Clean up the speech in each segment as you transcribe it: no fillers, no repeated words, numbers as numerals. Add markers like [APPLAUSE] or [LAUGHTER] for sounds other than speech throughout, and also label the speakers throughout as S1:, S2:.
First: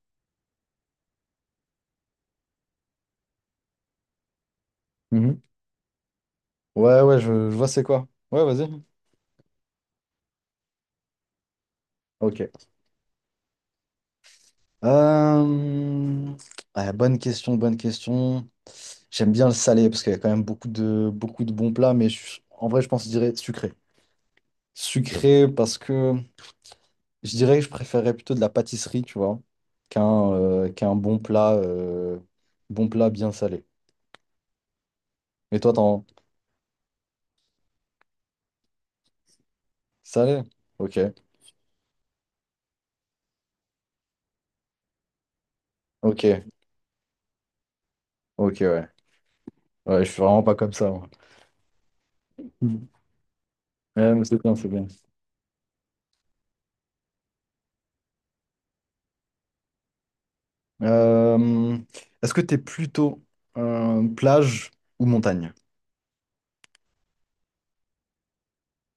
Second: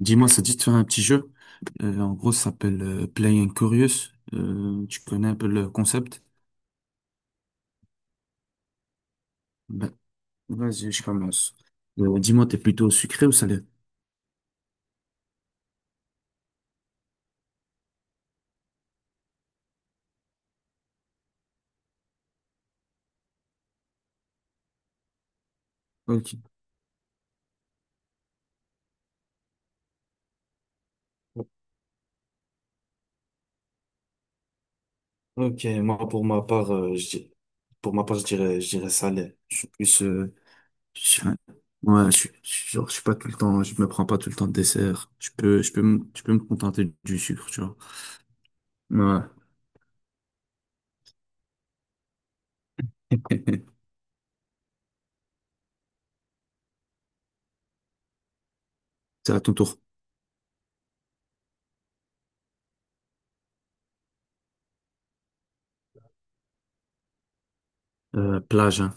S1: Dis-moi, ça te dit de faire un petit jeu. En gros, ça s'appelle Play and Curious. Tu connais un
S2: Mhm.
S1: peu le concept?
S2: Ouais, ouais, je vois c'est quoi. Ouais, vas-y.
S1: Ben, vas-y, je commence. Dis-moi,
S2: Ok.
S1: t'es plutôt sucré ou salé?
S2: Euh, ouais, bonne question, bonne question. J'aime bien le salé parce qu'il y a quand même beaucoup de bons plats, mais en vrai, je pense que je dirais sucré. Sucré parce que
S1: Ok.
S2: je dirais que je préférerais plutôt de la pâtisserie, tu vois, qu'un bon plat bien salé. Et
S1: Ok,
S2: toi, t'en
S1: moi pour ma part, pour ma part, je dirais salé. Je suis plus,
S2: salé? Ok,
S1: je suis un- ouais, je suis genre, je suis pas tout le temps. Je me prends pas tout le temps de dessert. Je peux, je peux, me- je
S2: ok,
S1: peux me contenter du sucre, tu vois.
S2: ok, ouais.
S1: Ouais.
S2: Ouais, je suis vraiment pas comme ça, moi. Mhm.
S1: [LAUGHS]
S2: Ouais, mais c'est bien, c'est bien.
S1: C'est à ton tour.
S2: Euh, Est-ce que t'es plutôt plage ou montagne?
S1: Plage, hein.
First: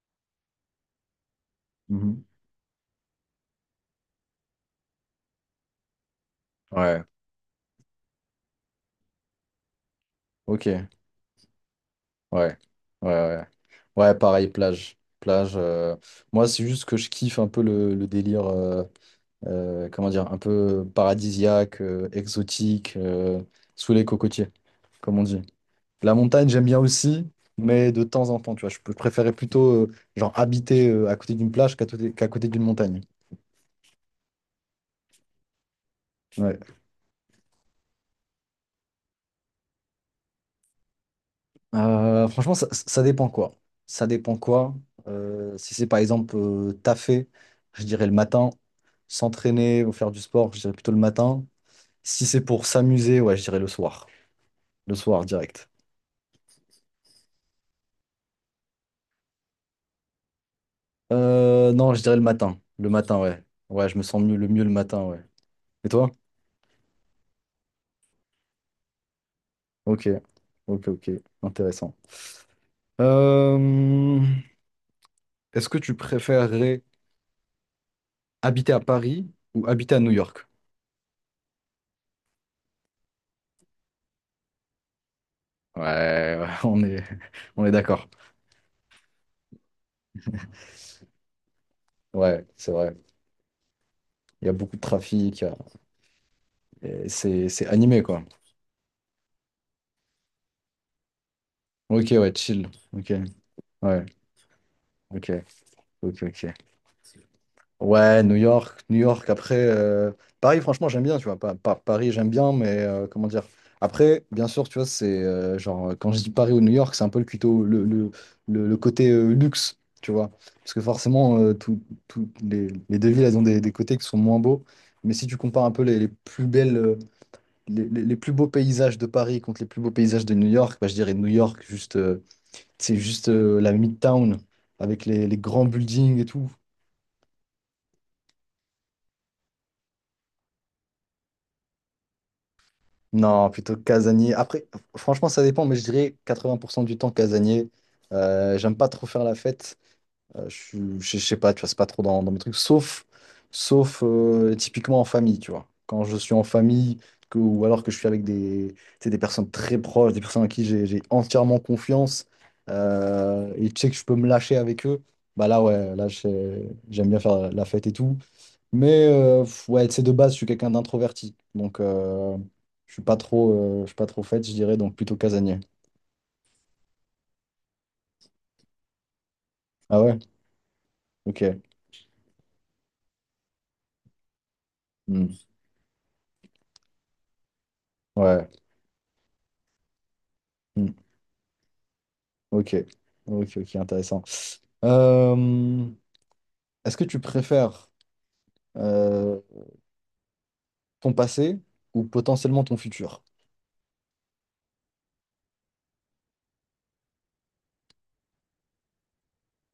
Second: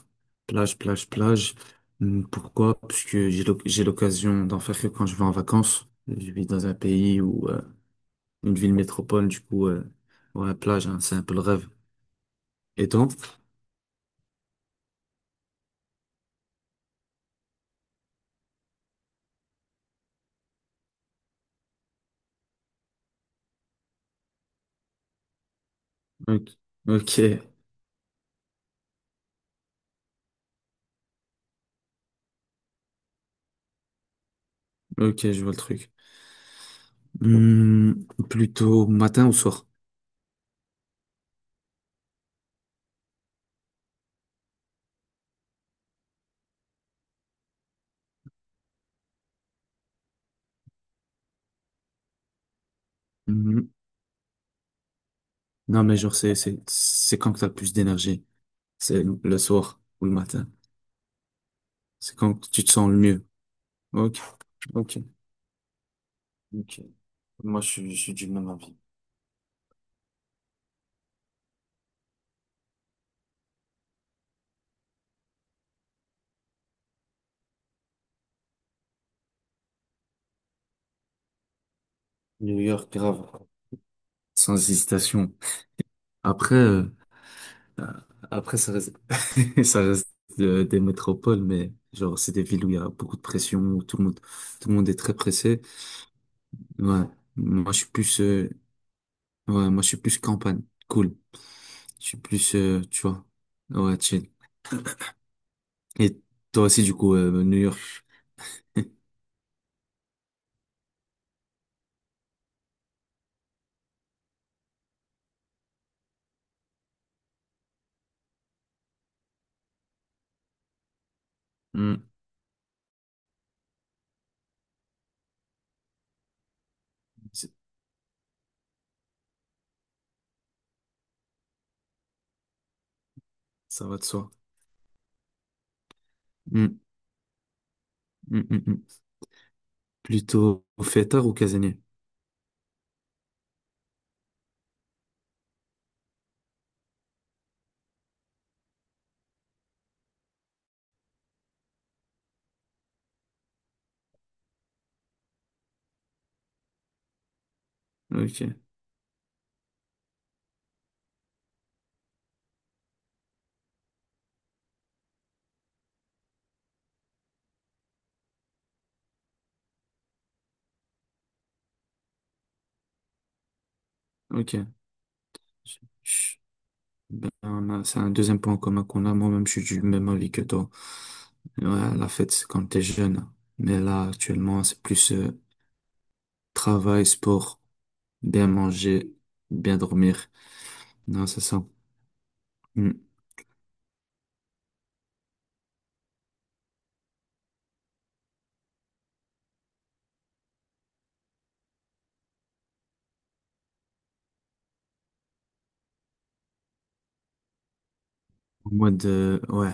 S1: Plage, plage, plage.
S2: Mhm.
S1: Pourquoi? Parce que j'ai l'occasion d'en faire que quand je vais en vacances. Je vis dans un
S2: Ouais,
S1: pays ou une ville métropole, du coup, ouais,
S2: ok,
S1: plage,
S2: ouais,
S1: hein, c'est un peu le rêve.
S2: ouais,
S1: Et toi?
S2: ouais. Ouais, pareil, plage. Plage. Moi, c'est juste que je kiffe un peu le délire, comment dire, un peu paradisiaque, exotique, sous les cocotiers, comme on dit. La
S1: Ok,
S2: montagne, j'aime bien
S1: ok,
S2: aussi, mais de temps en temps, tu vois. Je préférais plutôt, genre, habiter à côté d'une plage qu'à côté d'une montagne.
S1: ok, je vois le truc.
S2: Ouais.
S1: Plutôt matin ou soir?
S2: Franchement, ça dépend quoi. Ça dépend quoi. Si c'est par exemple taffer, je dirais le matin. S'entraîner ou faire du sport, je dirais plutôt le matin. Si c'est pour s'amuser, ouais, je dirais le
S1: Hum,
S2: soir. Le soir, direct.
S1: Non, mais genre, c'est quand que t'as le plus d'énergie? C'est le soir ou le matin?
S2: Non, je dirais
S1: C'est
S2: le
S1: quand que
S2: matin.
S1: tu te sens
S2: Le
S1: le
S2: matin,
S1: mieux?
S2: ouais. Ouais, je me
S1: Ok,
S2: sens mieux le
S1: ok,
S2: matin, ouais. Et toi?
S1: ok. Moi, je suis du même avis.
S2: Ok. Ok, ok. Intéressant. Euh, Est-ce que tu préférerais habiter à Paris ou habiter à New York?
S1: New York, grave. Sans hésitation.
S2: Ouais,
S1: Après,
S2: [LAUGHS] on est, on est d'accord.
S1: ça reste, [LAUGHS] ça reste des métropoles, mais genre c'est des
S2: Ouais,
S1: villes où
S2: c'est
S1: il y a
S2: vrai.
S1: beaucoup de pression, où
S2: Il y a
S1: tout
S2: beaucoup
S1: le
S2: de
S1: monde est très
S2: trafic.
S1: pressé. Ouais.
S2: Et c'est
S1: Moi je suis
S2: animé,
S1: plus,
S2: quoi.
S1: euh, ouais, moi je suis plus campagne. Cool. Je
S2: Ok,
S1: suis
S2: ouais,
S1: plus,
S2: chill.
S1: tu
S2: Ok,
S1: vois, ouais,
S2: ouais,
S1: chill.
S2: ok,
S1: Et
S2: ok, ok.
S1: toi aussi du coup, New York.
S2: Ouais, New York, New
S1: [LAUGHS]
S2: York. Après, Paris, franchement, j'aime bien, tu vois. Paris, j'aime bien, mais comment dire? Après, bien sûr, tu vois, c'est genre, quand je dis Paris ou New York, c'est un peu le, cuto- le côté luxe, tu vois. Parce que forcément,
S1: Hmm.
S2: toutes les deux villes, elles ont des côtés qui sont moins beaux. Mais si tu compares un peu les plus belles. euh,
S1: C'est-
S2: les, les- les plus beaux paysages de Paris contre les plus beaux paysages de New York, bah, je dirais New York, juste, c'est juste la
S1: Ça va de soi.
S2: Midtown avec les grands buildings et tout.
S1: Hmm. Hmm, hmm, hmm. Plutôt fêtard ou casanier?
S2: Non, plutôt casanier. Après, franchement, ça dépend, mais je dirais 80% du temps casanier. J'aime pas trop faire la fête. Je sais pas, tu vois, c'est pas trop dans mes trucs, sauf typiquement en famille, tu vois. Quand je suis en famille, ou alors que je suis avec
S1: Ok,
S2: des, tu sais, des personnes très proches, des personnes à qui j'ai entièrement confiance, et tu sais que je peux me lâcher avec eux, bah là, ouais, là, j'aime bien faire la fête et tout. Mais ouais, tu sais, de base, je suis quelqu'un d'introverti, donc je suis pas trop fête, je
S1: ok.
S2: dirais, donc plutôt casanier.
S1: Ben, ben, c'est un deuxième point commun qu'on a. Moi-même, je suis du
S2: Ah
S1: même
S2: ouais?
S1: avis que toi.
S2: Ok.
S1: Ouais, la fête, c'est quand t'es jeune. Mais là, actuellement, c'est plus
S2: Hmm.
S1: travail, sport, bien
S2: Ouais.
S1: manger, bien dormir.
S2: Hmm.
S1: Non, c'est ça.
S2: Ok.
S1: Hmm.
S2: Ok, ok, intéressant. Euh, Est-ce que tu préfères euh, ton passé ou potentiellement ton futur?
S1: En mode, ouais,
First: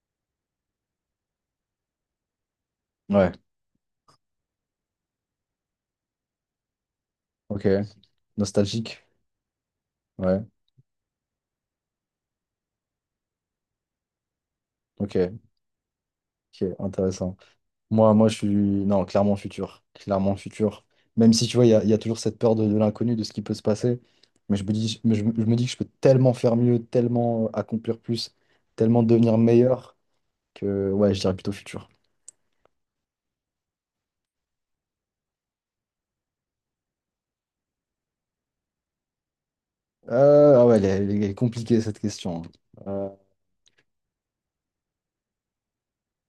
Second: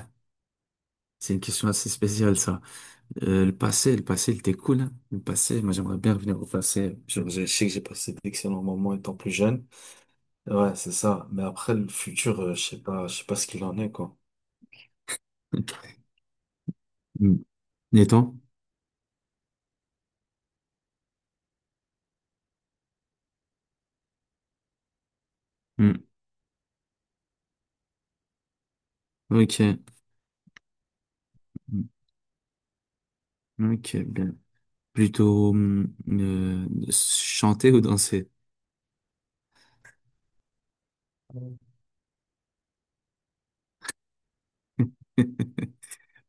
S1: c'est une question assez spéciale, ça.
S2: Ouais,
S1: Le passé, le passé, il était cool, hein. Le passé, moi, j'aimerais bien revenir au passé. Genre, je
S2: ok.
S1: sais que j'ai passé d'excellents moments
S2: Nostalgique?
S1: étant plus jeune.
S2: Ouais,
S1: Ouais, c'est ça. Mais après, le futur, je sais pas ce qu'il en est, quoi.
S2: ok, ok, intéressant.
S1: Hmm. Et
S2: Moi,
S1: toi?
S2: je suis... Non, clairement futur. Clairement futur. Même si, tu vois, il y a toujours cette peur de l'inconnu, de ce qui peut se passer. Mais je me dis, mais je me dis que je peux tellement faire mieux, tellement accomplir plus, tellement devenir
S1: Ok.
S2: meilleur que, ouais, je dirais plutôt futur.
S1: Mm. Ok, bien. Plutôt chanter ou danser?
S2: Ah ouais, elle est
S1: [LAUGHS]
S2: compliquée, cette question. Hein.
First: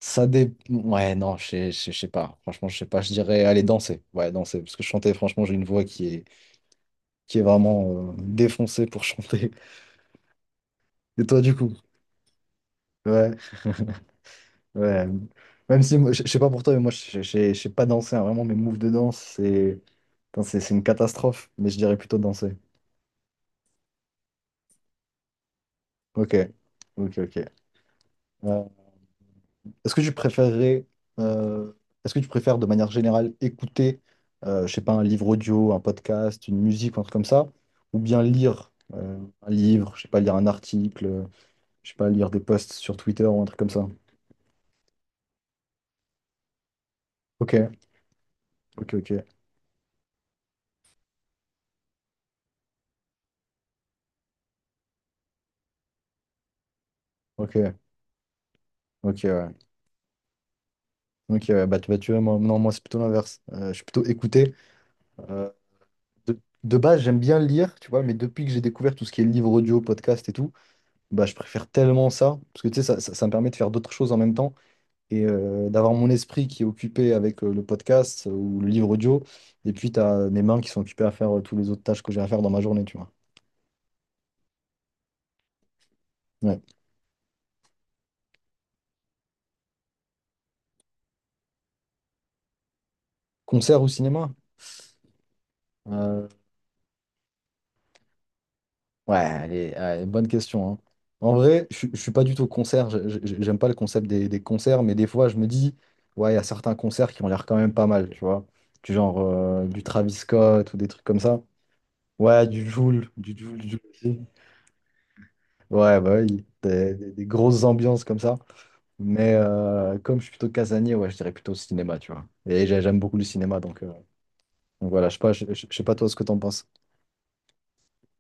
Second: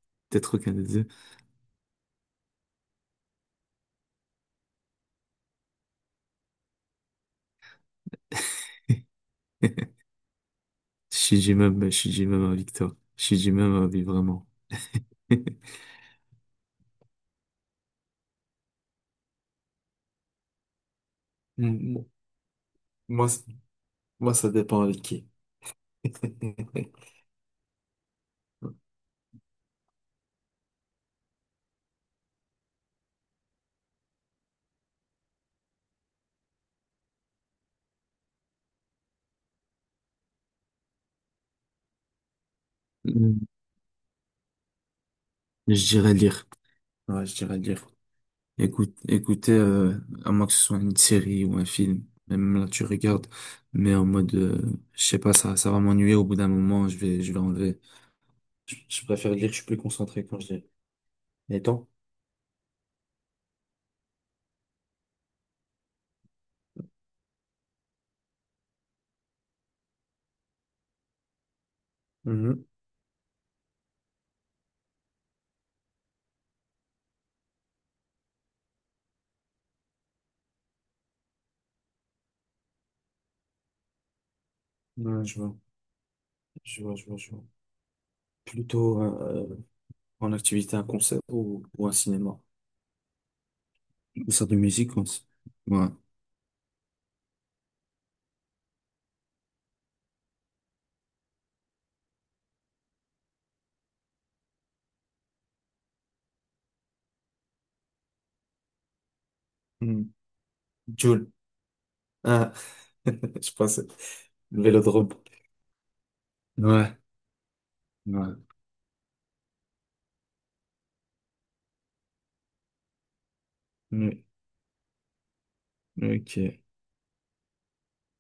S1: Peut-être aucun des deux.
S2: Ouais, non, je sais pas. Franchement, je sais pas. Je dirais aller danser. Ouais, danser. Parce que chanter, franchement, j'ai une voix qui est vraiment défoncée pour [LAUGHS]
S1: [LAUGHS]
S2: chanter.
S1: Je
S2: Et toi,
S1: suis
S2: du
S1: du
S2: coup?
S1: même, je suis du même avis que toi. Je
S2: Ouais.
S1: suis du même
S2: [LAUGHS]
S1: avis, vraiment.
S2: Ouais. Même
S1: [LAUGHS]
S2: si, moi, je sais pas pour toi, mais moi, je sais pas danser. Hein. Vraiment, mes moves de danse, c'est c'est une catastrophe. Mais je dirais
S1: Mm,
S2: plutôt danser.
S1: Moi, c- moi, ça dépend avec qui.
S2: Ok. Ok,
S1: [LAUGHS]
S2: ok. Ouais. Est-ce que tu préférerais, euh, Est-ce que tu préfères de manière générale écouter, je sais pas, un livre audio, un podcast, une musique, un truc comme ça, ou bien lire un livre, je sais pas, lire un article, je sais pas, lire des posts sur Twitter ou un
S1: Mm.
S2: truc comme ça.
S1: Je dirais lire. [LAUGHS] Ouais, je
S2: Ok,
S1: dirais lire.
S2: ok,
S1: Écoute,
S2: ok,
S1: écoutez, à moins que ce soit une série ou un film, même là tu regardes, mais en mode, je sais pas, ça va m'ennuyer au bout d'un moment, je vais
S2: ok,
S1: enlever. Je
S2: ok,
S1: préfère lire,
S2: ouais.
S1: je suis plus concentré quand je lis.
S2: Ok,
S1: Et
S2: ouais,
S1: toi?
S2: bah, tu vois, moi, non, moi c'est plutôt l'inverse. Je suis plutôt écouter. Euh, de, de base, j'aime bien lire, tu vois, mais depuis que j'ai découvert tout ce qui est livre audio, podcast et tout, bah, je préfère tellement ça, parce
S1: Mhm.
S2: que tu sais, ça me permet de faire d'autres choses en même temps. Et d'avoir mon esprit qui est occupé avec le podcast ou le livre audio, et puis tu as mes mains qui sont occupées à faire tous les autres tâches que j'ai à faire dans ma journée, tu vois.
S1: Ouais, je vois.
S2: Ouais.
S1: Je vois, je vois, je vois. Plutôt en activité un concert ou un cinéma.
S2: Concert ou
S1: Ou
S2: cinéma?
S1: ça de musique aussi. Ouais.
S2: Euh, ouais, allez, allez, bonne question, hein. En vrai, je ne suis pas du tout concert, j'aime pas le concept des concerts, mais des fois je me dis, ouais, il y a certains concerts qui ont l'air quand même pas mal, tu vois. Du genre du Travis
S1: Mhm.
S2: Scott ou des trucs comme
S1: Jul.
S2: ça. Ouais,
S1: Ah,
S2: du
S1: [LAUGHS]
S2: Jul, du
S1: je
S2: Jul, du
S1: pense
S2: Jul aussi.
S1: le vélodrome.
S2: Ouais, bah oui, des,
S1: Ouais,
S2: des- des grosses ambiances comme ça.
S1: ouais.
S2: Mais comme je suis plutôt casanier, ouais, je dirais plutôt cinéma, tu vois. Et j'aime beaucoup le cinéma, donc, euh,
S1: Oui,
S2: donc voilà, je sais pas, je sais pas toi ce que t'en
S1: ok.
S2: penses.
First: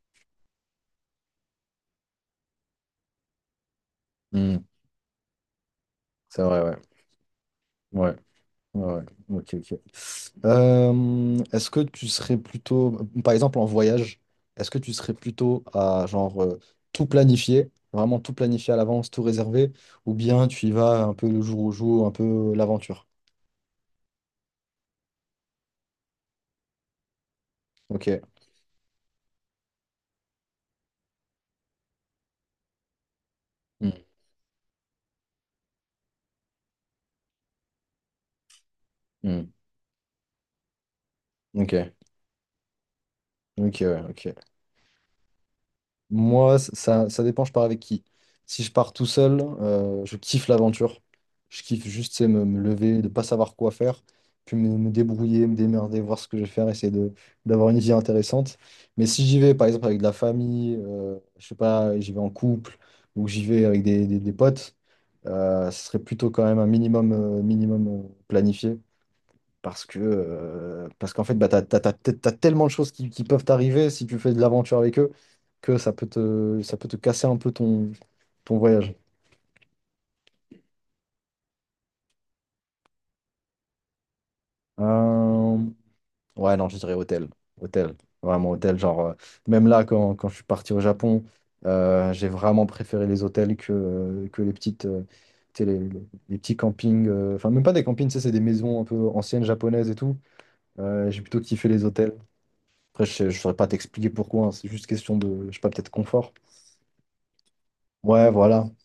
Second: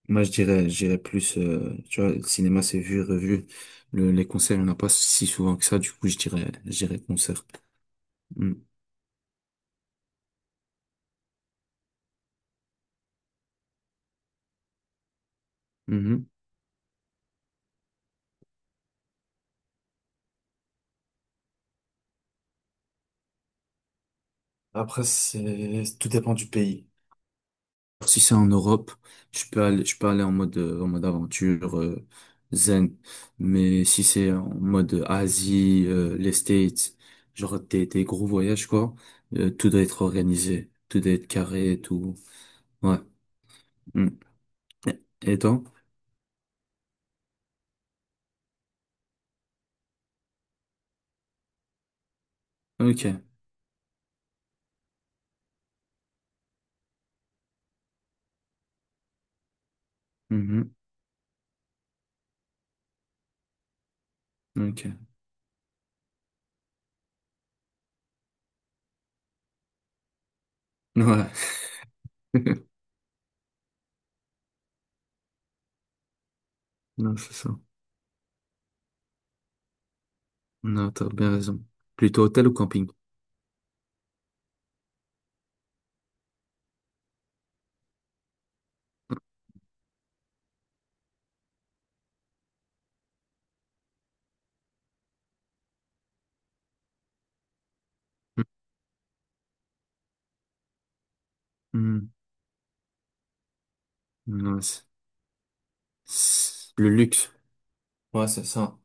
S1: Moi, je dirais plus, tu vois, le cinéma, c'est vu, revu. Les concerts,
S2: Hmm,
S1: il n'y en a pas si souvent que ça. Du coup, je
S2: c'est
S1: dirais,
S2: vrai,
S1: je
S2: ouais.
S1: dirais concert.
S2: Ouais,
S1: Mm.
S2: ouais, ouais. Ok, ok. Est-ce que tu serais plutôt, par exemple en voyage, est-ce que tu serais plutôt à
S1: Mhm.
S2: genre tout planifier, vraiment tout planifier à l'avance, tout réserver, ou bien tu y vas un peu le jour au jour, un peu l'aventure?
S1: Après, tout dépend du pays.
S2: Ok.
S1: Si c'est en Europe, je peux aller en mode aventure, zen. Mais
S2: Hmm,
S1: si c'est en mode Asie, les States, genre des gros voyages, quoi,
S2: hmm.
S1: tout doit être organisé, tout doit être
S2: Ok,
S1: carré, et tout. Ouais.
S2: ok, ouais,
S1: Mm.
S2: ok.
S1: Et et toi?
S2: Moi, ça dépend, je pars avec qui. Si je pars tout seul, je kiffe l'aventure. Je kiffe juste, c'est me lever, de
S1: Ok.
S2: pas savoir quoi faire, puis me débrouiller, me démerder, voir ce que je vais faire, essayer d'avoir une vie intéressante. Mais si j'y vais, par exemple, avec de la
S1: Mhm.
S2: famille, je sais pas, j'y vais en couple, ou j'y vais avec des potes,
S1: Ok.
S2: ce serait plutôt quand même un minimum planifié. Parce qu'en
S1: Ouais.
S2: fait, bah, t'as tellement de
S1: [LAUGHS]
S2: choses qui peuvent t'arriver si tu fais de l'aventure avec eux que ça peut te
S1: Non,
S2: casser
S1: c'est
S2: un
S1: ça.
S2: peu ton voyage.
S1: Non, t'as bien raison. Plutôt hôtel ou camping?
S2: Euh, ouais, non, je dirais hôtel. Hôtel. Vraiment hôtel. Genre, même là, quand je suis parti au Japon, j'ai vraiment préféré les hôtels que les petites, tu sais, les petits campings. Enfin, même pas des campings, tu sais, c'est des maisons un peu anciennes japonaises et tout. J'ai plutôt kiffé les
S1: Mhm.
S2: hôtels. Après, je ne saurais pas t'expliquer pourquoi, hein,
S1: Non,
S2: c'est juste question de, je sais pas, peut-être confort.
S1: Le luxe. Ouais,
S2: Ouais,
S1: c'est
S2: voilà.
S1: ça.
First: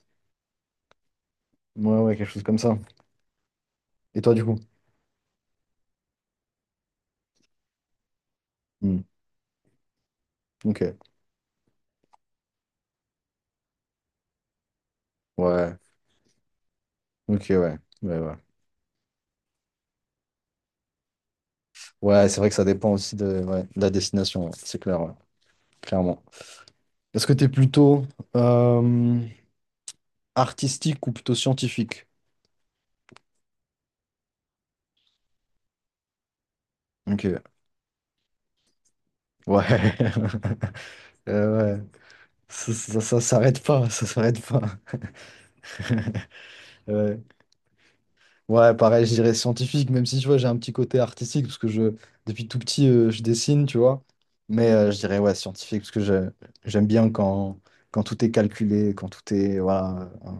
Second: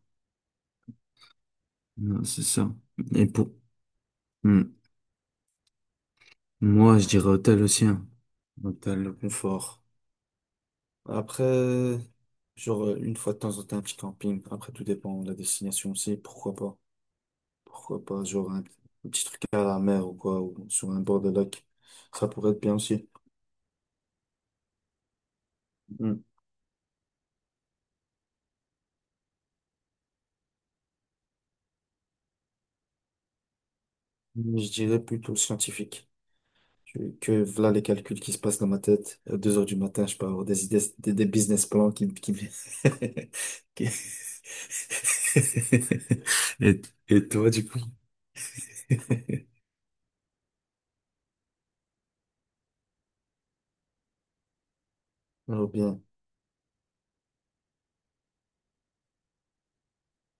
S2: Ouais, ouais,
S1: Non,
S2: quelque chose
S1: c'est
S2: comme
S1: ça.
S2: ça.
S1: Et pour...
S2: Et toi, du coup?
S1: mm. Moi, je dirais hôtel aussi, hein. Hôtel,
S2: Hmm.
S1: le confort.
S2: Ok.
S1: Après, genre, une fois de temps en temps, un petit camping. Après, tout dépend de la
S2: Ouais.
S1: destination aussi. Pourquoi pas?
S2: Ok, ouais.
S1: Pourquoi
S2: Ouais,
S1: pas?
S2: ouais.
S1: Genre, un petit truc à la mer ou quoi, ou sur un bord de lac. Ça
S2: Ouais, c'est vrai
S1: pourrait
S2: que
S1: être
S2: ça
S1: bien
S2: dépend
S1: aussi.
S2: aussi de, ouais, de la destination, ouais. C'est clair, ouais.
S1: Mm.
S2: Clairement. Est-ce que t'es plutôt euh, artistique ou plutôt scientifique?
S1: Je dirais plutôt scientifique. Que
S2: Ok.
S1: voilà les calculs qui se passent dans ma tête. À deux
S2: Ouais.
S1: heures du
S2: [LAUGHS]
S1: matin, je peux avoir des idées, des business
S2: Ouais.
S1: plans.
S2: Ça
S1: [LAUGHS]
S2: s'arrête pas,
S1: Qui-
S2: ça s'arrête pas. [LAUGHS]
S1: [LAUGHS] Et,
S2: Ouais.
S1: et toi, du coup?
S2: Ouais, pareil, je dirais scientifique, même si tu vois, j'ai un petit côté artistique, parce que depuis tout petit, je dessine, tu vois. Mais je dirais, ouais,
S1: Oh,
S2: scientifique, parce que
S1: bien.
S2: j'aime bien quand, tout est calculé, quand tout est. Voilà.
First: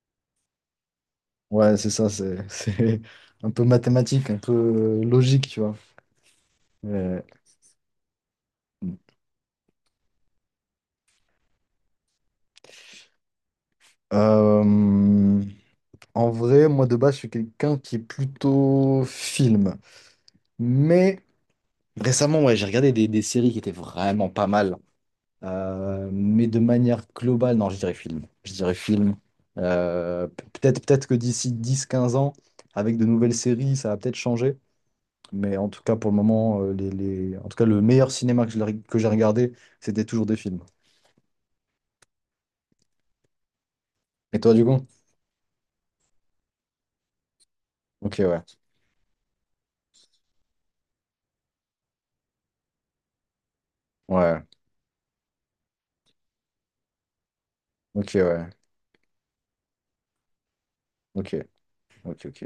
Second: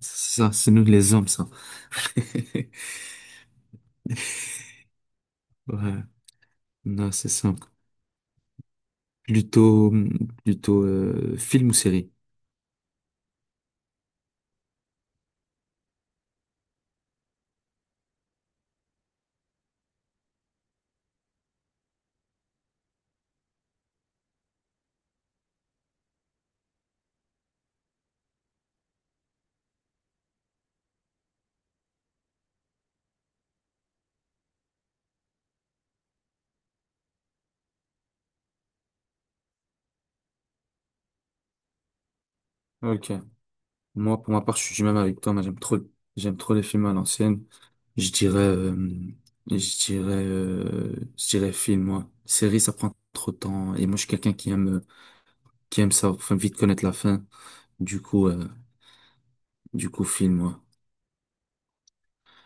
S1: C'est ça, c'est nous les hommes, ça.
S2: Ouais, c'est ça, c'est [LAUGHS]
S1: [LAUGHS]
S2: c'est un peu mathématique, un peu logique, tu vois.
S1: Ouais, non,
S2: Mais,
S1: c'est simple. Plutôt, plutôt film ou série?
S2: euh, en vrai, moi, de base, je suis quelqu'un qui est plutôt film. Mais récemment, ouais, j'ai regardé des séries qui étaient vraiment pas mal. Mais de manière globale, non, je dirais film. Je dirais film. Peut-être que d'ici 10 15 ans, avec de nouvelles séries, ça va peut-être changer. Mais en tout cas, pour le moment, le meilleur cinéma que j'ai regardé, c'était toujours des films.
S1: Ok. Moi, pour
S2: Et
S1: ma
S2: toi,
S1: part, je
S2: du
S1: suis
S2: coup?
S1: du même avec toi. Moi, j'aime trop les films à l'ancienne. Je
S2: Ok,
S1: dirais,
S2: ouais.
S1: euh, je dirais film, moi. Série, ça prend trop de temps. Et moi, je suis quelqu'un
S2: Ouais.
S1: qui aime ça, enfin, vite connaître la fin. Du
S2: Ok,
S1: coup, euh,
S2: ouais.
S1: du coup, film, moi.
S2: Ok. Ok, ok.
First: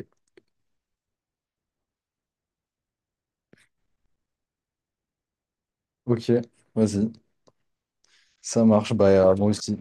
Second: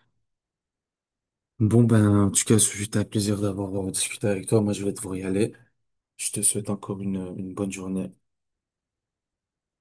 S1: Bon, ben, en tout cas, c'était un plaisir d'avoir discuté avec toi. Moi, je vais devoir y aller.
S2: Ok,
S1: Je te souhaite encore
S2: vas-y.
S1: une bonne journée.
S2: Ça marche. Bah, moi aussi.